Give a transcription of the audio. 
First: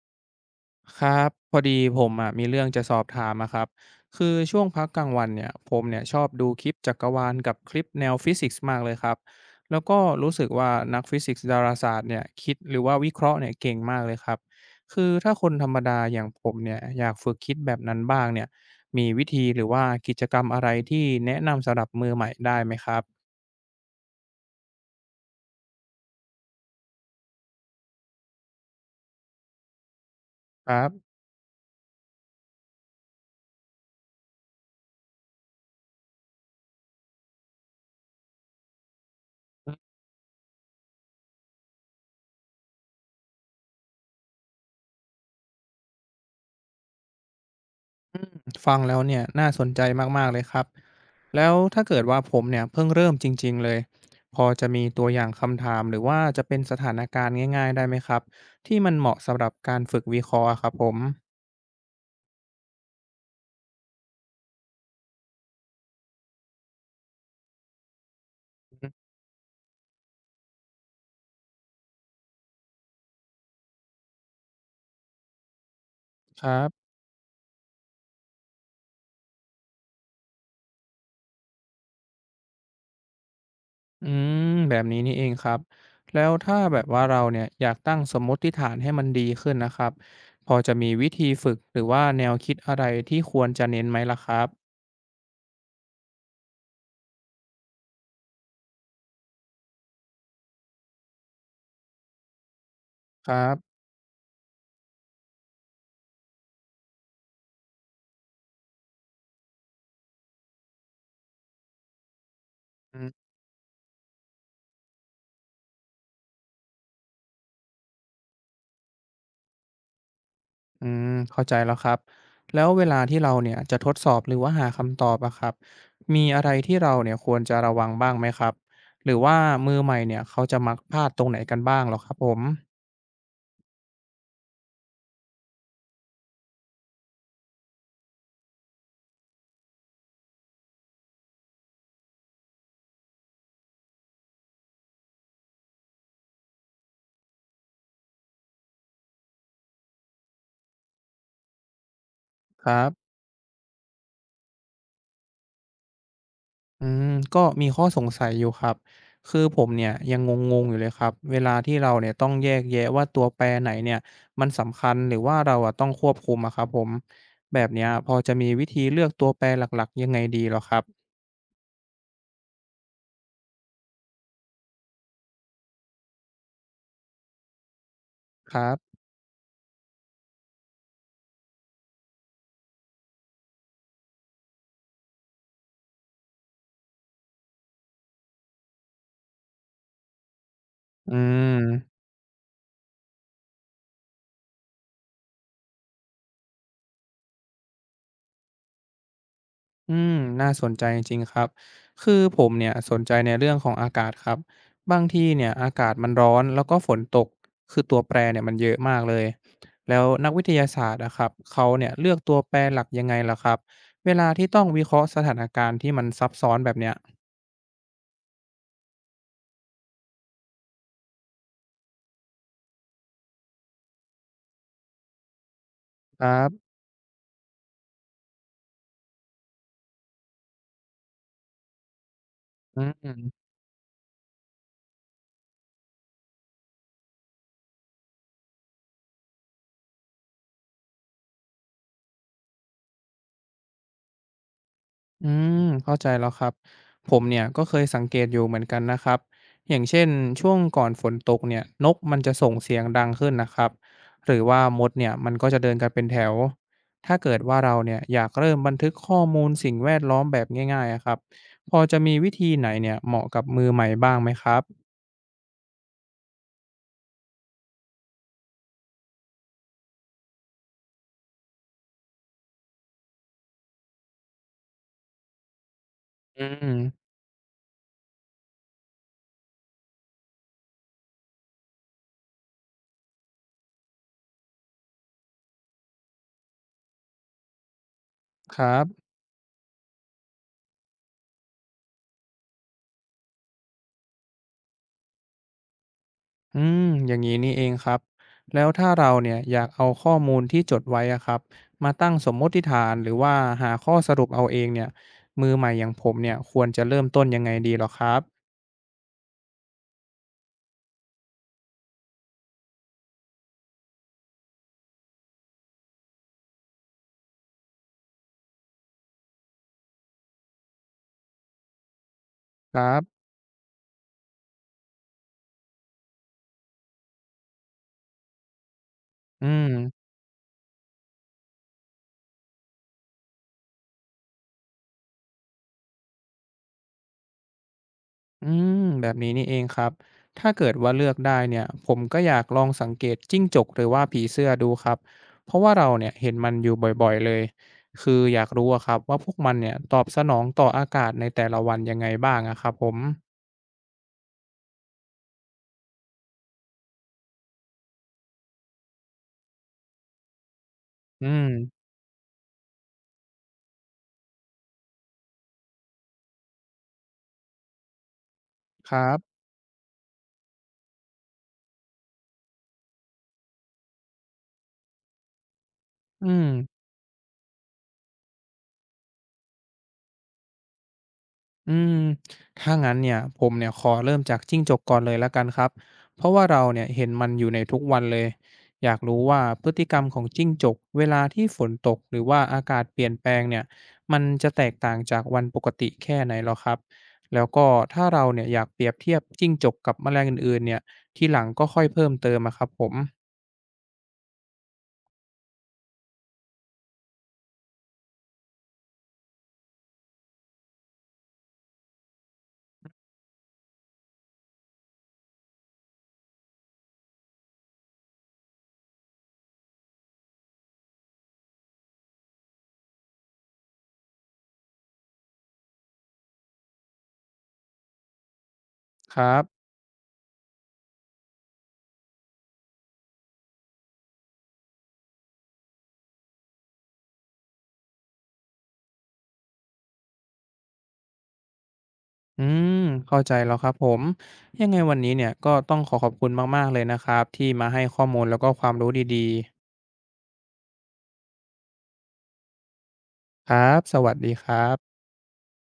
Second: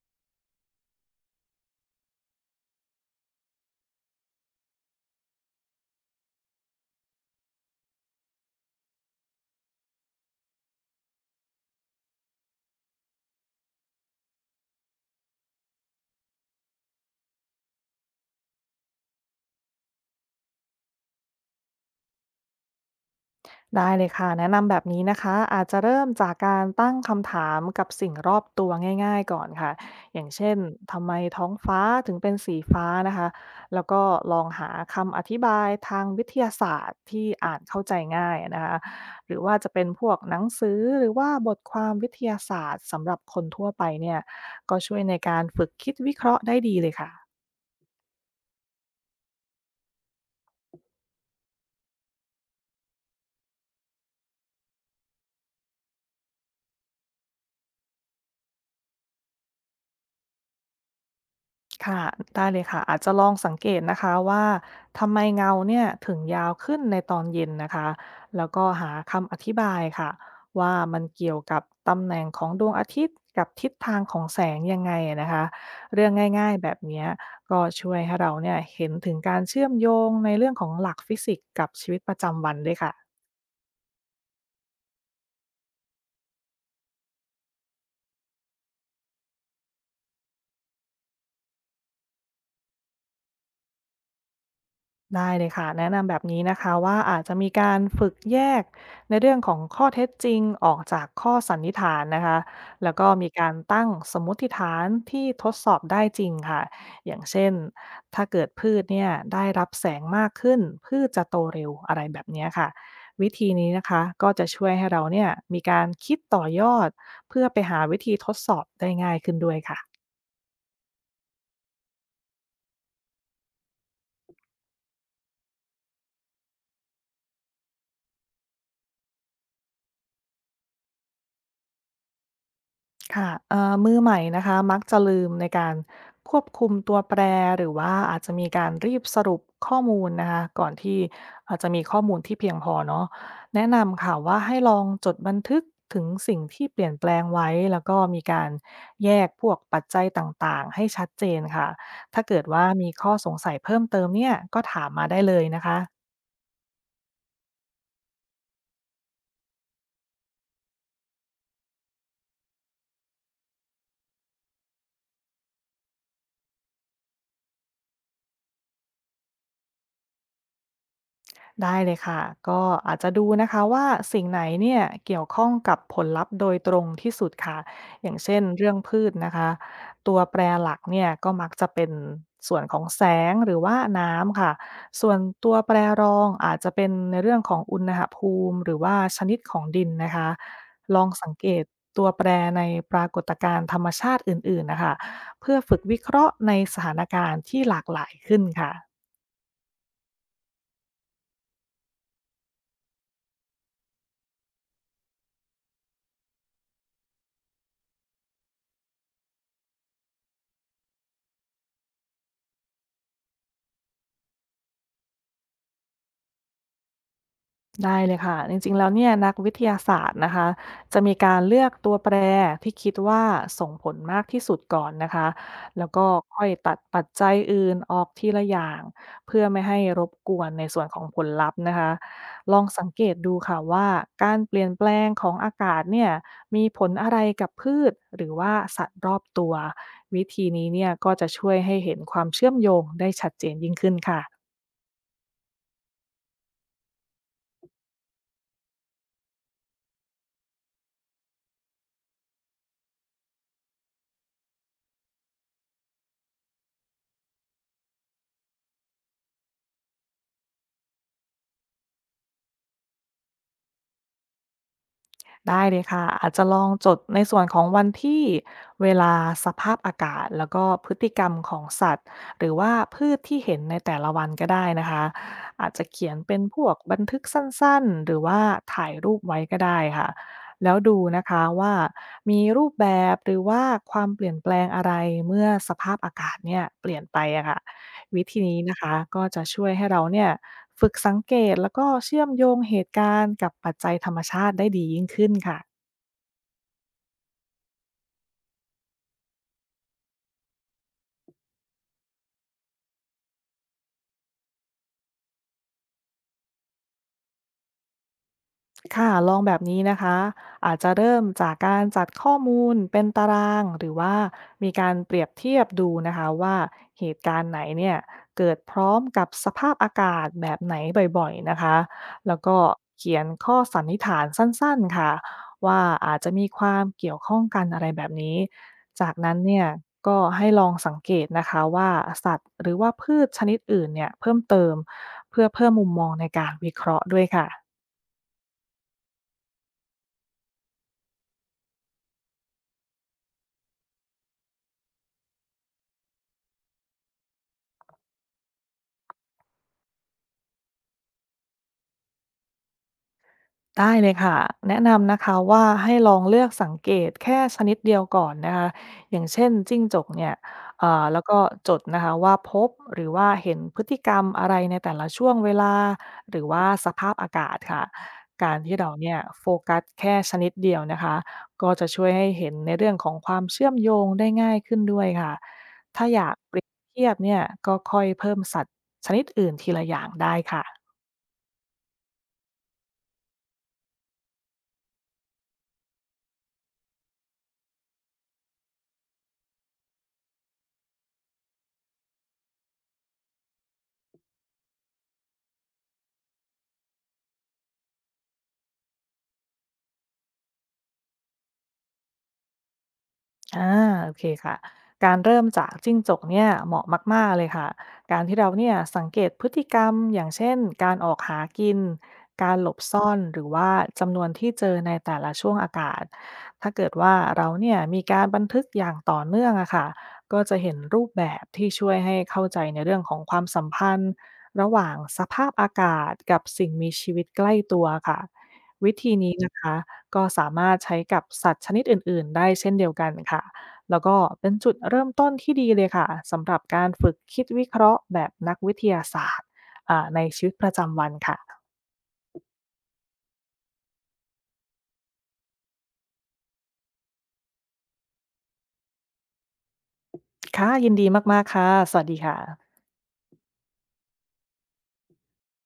ครับพอดีผมอ่ะมีเรื่องจะสอบถามอะครับคือช่วงพักกลางวันเนี่ยผมเนี่ยชอบดูคลิปจักรวาลกับคลิปแนวฟิสิกส์มากเลยครับแล้วก็รู้สึกว่านักฟิสิกส์ดาราศาสตร์เนี่ยคิดหรือว่าวิเคราะห์เนี่ยเก่งมากเลยครับคือถ้าคนธรรมดาอย่างผมเนี่ยอยากฝึกคิดแบบนั้นบ้างเนี่ยมีวิธีหรือว่ากิจกรรมอะไรที่แนะนำสำหรับมือใหม่ได้ไหมครับได้เลยค่ะแนะนำแบบนี้นะคะอาจจะเริ่มจากการตั้งคำถามกับสิ่งรอบตัวง่ายๆก่อนค่ะอย่างเช่นครัทำบไมท้องฟ้าถึงเป็นสีฟ้านะคะแล้วก็ลองหาคำอธิบายทางวิทยาศาสตร์ที่อ่านเข้าใจง่ายนะคะหรือว่าจะเป็นพวกหนังสือหรือว่าบทความวิทยาศาสตร์สำหรับคนทั่วไปเนี่ยก็ช่วยในการฝึกคิดวิเคราะห์ได้ดีเลยค่ะ อืมฟังแล้วเนี่ยน่าสนใจมากๆเลยครับ แล้วถ้าเกิดว่าผมเนี่ยเพิ่งเริ่มจริงๆเลยพอจะมีตัวอย่างคำถามหรือว่าจะเป็นสถานการณ์ง่ายๆได้ไหมครับที่มันเหมาะสำหรับการฝึกวิเคราะห์อะครับผมค่ะได้เลยค่ะ อาจจะลองสังเกตนะคะว่าทำไมเงาเนี่ยถึงยาวขึ้นในตอนเย็นนะคะแล้วก็อืมหาคำอธิบายค่ะว่ามันเกี่ยวกับตำแหน่งของดวงอาทิตย์กับทิศทางของแสงยังไงนะคะเรื่องคง่ายรัๆแบบบเนี้ยก็ช่วยให้เราเนี่ยเห็นถึงการเชื่อมโยงในเรื่องของหลักฟิสิกส์กับชีวิตประจำวันด้วยค่ะ อืมแบบนี้นี่เองครับแล้วถ้าแบบว่าเราเนี่ยอยากตั้งสมมติฐานให้มันดีขึ้นนะครับพอจะมีวิธีฝึกหรือว่าแนวคิดอะไรที่ควรจะเน้นไหมล่ะครับได้เลยค่ะแนะนำแบบนี้นะคะว่าอาจจะมีการฝึกแยกในเรื่องของข้อเท็จจริงออกจากข้อสันนิษฐานนะคะแล้วก็คมีรัการบ ตั้งสมมติฐานที่ทดสอบได้จริงค่ะอย่างเช่นถ้าเกิดพืชเนี่ยได้รับแสงมากขึ้นพืชจะโตเร็วอะไรแบบเนี้ยค่ะวิธีนี้นะคะก็จะช่วยให้เราเนี่ยมีการคิดต่อยอดเพื่อไปหาวิธีทดสอบได้ง่ายขึ้นด้วยค่ะ อืมเข้าใจแล้วครับแล้วเวลาที่เราเนี่ยจะทดสอบหรือว่าหาคำตอบอะครับมีอะไรที่เราเนี่ยควรจะระวังบ้างไหมครับหรือว่ามือใหม่เนี่ยเขาจะมักพลาดตรงไหนกันบ้างเหรอครับผมค่ะมือใหม่นะคะมักจะลืมในการควบคุมตัวแปรหรือว่าอาจจะมีการรีบสรุปข้อมูลนะคะก่อนที่อาจจะมีข้อมูลที่เพียงพอเนาะแนะนำค่ะว่าให้ลองจดบันทึกถึงสิ่งที่เปลี่ยนแปลงไว้แล้วก็มีการแยกพวกปัจจัยต่างๆให้ชัดเจนค่ะถ้าเกิดว่าครัมีบข้อสงสัยเพิ่มเติมเนี่ยก็ถามมาได้เลยนะคะ อืมก็มีข้อสงสัยอยู่ครับคือผมเนี่ยยังงงๆอยู่เลยครับเวลาที่เราเนี่ยต้องแยกแยะว่าตัวแปรไหนเนี่ยมันสำคัญหรือว่าเราอะต้องควบคุมอะครับผมแบบเนี้ยพอจะมีวิธีเลือกตัวแปรหลักๆยังไงดีเหรอครับได้เลยค่ะ ก็อาจจะดูนะคะว่าสิ่งไหนเนี่ยเกี่ยวข้องกับผลลัพธ์โดยตรงที่สุดค่ะอย่างเช่นครัเรื่อบงพืชนะคะ ตัวแปรหลักเนี่ยก็มักจะเป็นส่วนของแสงหรือว่าน้ำค่ะส่วนตัวแปรรองอาจจะเป็นในเรื่องของอุณหภูมิหรือว่าชนิดของดินนะคะ ลองอืสังเกตม ตัวแปรในปรากฏการณ์ธรรมชาติอื่นๆนะคะเพื่อฝึกวิเคราะห์ในสถานการณ์ที่หลากหลายขึ้นค่ะ อืมน่าสนใจจริงๆครับ คือผมเนี่ยสนใจในเรื่องของอากาศครับบางที่เนี่ยอากาศมันร้อนแล้วก็ฝนตกคือตัวแปรเนี่ยมันเยอะมากเลย แล้วนักวิทยาศาสตร์นะครับเขาเนี่ยเลือกตัวแปรหลักยังไงล่ะครับเวลาที่ต้องวิเคราะห์สถานการณ์ที่มันซับซ้อนแบบเนี้ยได้เลยค่ะจริงๆแล้วเนี่ยนักวิทยาศาสตร์นะคะจะมีการเลือกตัวแปรที่คิดว่าส่งผลมากที่สุดก่อนนะคะแล้วก็ครัค่อยบตัดปัจจัยอื่นออกทีละอย่างเพื่อไม่ให้รบกวนในส่วนของผลลัพธ์นะคะลองอืสังเกตดูม ค่ะว่าการเปลี่ยนแปลงของอากาศเนี่ยมีผลอะไรกับพืชหรือว่าสัตว์รอบตัววิธีนี้เนี่ยก็จะช่วยให้เห็นความเชื่อมโยงได้ชัดเจนยิ่งขึ้นค่ะ อืมเข้าใจแล้วครับผมเนี่ยก็เคยสังเกตอยู่เหมือนกันนะครับอย่างเช่นช่วงก่อนฝนตกเนี่ยนกมันจะส่งเสียงดังขึ้นนะครับหรือว่ามดเนี่ยมันก็จะเดินกันเป็นแถวถ้าเกิดว่าเราเนี่ยอยากเริ่มบันทึกข้อมูลสิ่งแวดล้อมแบบง่ายๆอะครับพอจะมีวิธีไหนเนี่ยเหมาะกับมือใหม่บ้างไหมครับได้เลยค่ะอาจจะลองจดในส่วนของวันที่เวลาสภาพอากาศแล้วก็พฤติกรรมของสัตว์หรือว่าพืชที่เห็นในแต่ละวันก็ได้นะคะอาจจะเขียนเป็นอืพวมกบันทึกสั้นๆหรือว่าถ่ายรูปไว้ก็ได้ค่ะแล้วดูนะคะว่ามีรูปแบบหรือว่าความเปลี่ยนแปลงอะไรเมื่อสภาพอากาศเนี่ยเปลี่ยนไปอะค่ะ วิธีคนี้รันะบ คะก็จะช่วยให้เราเนี่ยฝึกสังเกตแล้วก็เชื่อมโยงเหตุการณ์กับปัจจัยธรรมชาติได้ดียิ่งขึ้นค่ะ อืมอย่างนี้นี่เองครับแล้วถ้าเราเนี่ยอยากเอาข้อมูลที่จดไว้อะครับมาตั้งสมมติฐานหรือว่าหาข้อสรุปเอาเองเนี่ยมือใหม่อย่างผมเนี่ยควรจะเริ่มต้นยังไงดีหรอครับค่ะลองแบบนี้นะคะอาจจะเริ่มจากการจัดข้อมูลเป็นตาราง หรือว่ามีการเปรียบเทียบดูนะคะว่าเหตุการณ์ไหนเนี่ยเกิดพร้อมกับสภาพอากาศแบบไหนบ่อยๆนะคะแล้วก็ครัเขียบนข้อสันนิษฐานสั้นๆค่ะว่าอาจจะมีความเกี่ยวข้องกันอะไรแบบนี้จากนั้นอืเนี่มยก็ให้ลองสังเกตนะคะว่าสัตว์หรือว่าพืชชนิดอื่นเนี่ยเพิ่มเติมเพื่อเพิ่มมุมมองในการวิเคราะห์ด้วยค่ะ อืมแบบนี้นี่เองครับถ้าเกิดว่าเลือกได้เนี่ยผมก็อยากลองสังเกตจิ้งจกหรือว่าผีเสื้อดูครับเพราะว่าเราเนี่ยเห็นมันอยู่บ่อยๆเลยคืออยากรู้อะครับว่าพวกมันเนี่ยตอบสนองต่ออากาศในแต่ละวันยังไงบ้างอะครับผมได้เลยค่ะแนะนำนะคะว่าให้ลองเลือกสังเกตแค่ชนิดเดียวก่อนนะคะอย่างเช่นจิ้งจกเนี่ยแล้อืวก็มจดนะคะว่าพบหรือว่าเห็นพฤติกรรมอะไรในแต่ละช่วงเวลาหรือว่าสภาพอากาศค่ะการที่เราครัเนี่ยบ โฟกัสแค่ชนิดเดียวนะคะก็จะช่วยให้เห็นในเรื่องของความเชื่อมโยงได้ง่ายขึ้นด้วยค่ะถ้าออืยากเปรียบมเทียบเนี่ยก็ค่อยเพิ่มสัตว์ชนิดอื่นทีละอย่างได้ค่ะ อืมถ้างั้นเนี่ยผมเนี่ยขอเริ่มจากจิ้งจกก่อนเลยละกันครับเพราะว่าเราเนี่ยเห็นมันอยู่ในทุกวันเลยอยากรู้ว่าพฤติกรรมของจิ้งจกเวลาที่ฝนตกหรือว่าอากาศเปลี่ยนแปลงเนี่ยมันจะแตกต่างจากวันปกติแค่ไหนหรอครับแล้วก็ถ้าเราเนี่ยอยากเปรียบเทียบจิ้งจกกับแมลงอื่นๆเนี่ยทีหลังก็ค่อยเพิ่มเติมอะครับผมอาโอเคค่ะการเริ่มจากจิ้งจกเนี่ยเหมาะมากๆเลยค่ะการที่เราเนี่ยสังเกตพฤติกรรมอย่างเช่นการออกหากินการหลบซ่อนหรือว่าจำนวนที่เจอในแต่ละช่วงอากาศถ้าเกิดว่าเราเนี่ยมีการบันทึกอย่างต่อเนื่องอะค่ะก็จะเห็นรูปแบบที่ช่วยให้เข้าใจในเรื่องของความสัมพันธ์ระหว่างสภาพอากาศกับสิ่งมีชีวิตใกล้ตัวค่ะวิธีครันี้บ นะคะ ก็สามารถใช้กับสัตว์ชนิดอื่น ๆ ได้เช่นเดียวกันค่ะ แล้วก็เป็นจุดเริ่มต้นที่ดีเลยค่ะสำหรับการฝึกคิดวิเคราะห์แบบนักวิทยาศาสตร์ในชีวิตประจำวันค่ะ อืมเข้าใจแล้วครับผมยังไงวันนี้เนี่ยก็ต้องขอขอบคุณมากๆเลยนะครับที่มาให้ข้อมูลแล้วก็ความรู้ดีค่ะยินดีมาก ๆ ค่ะ สวัสดีค่ะๆครับสวัสดีครับ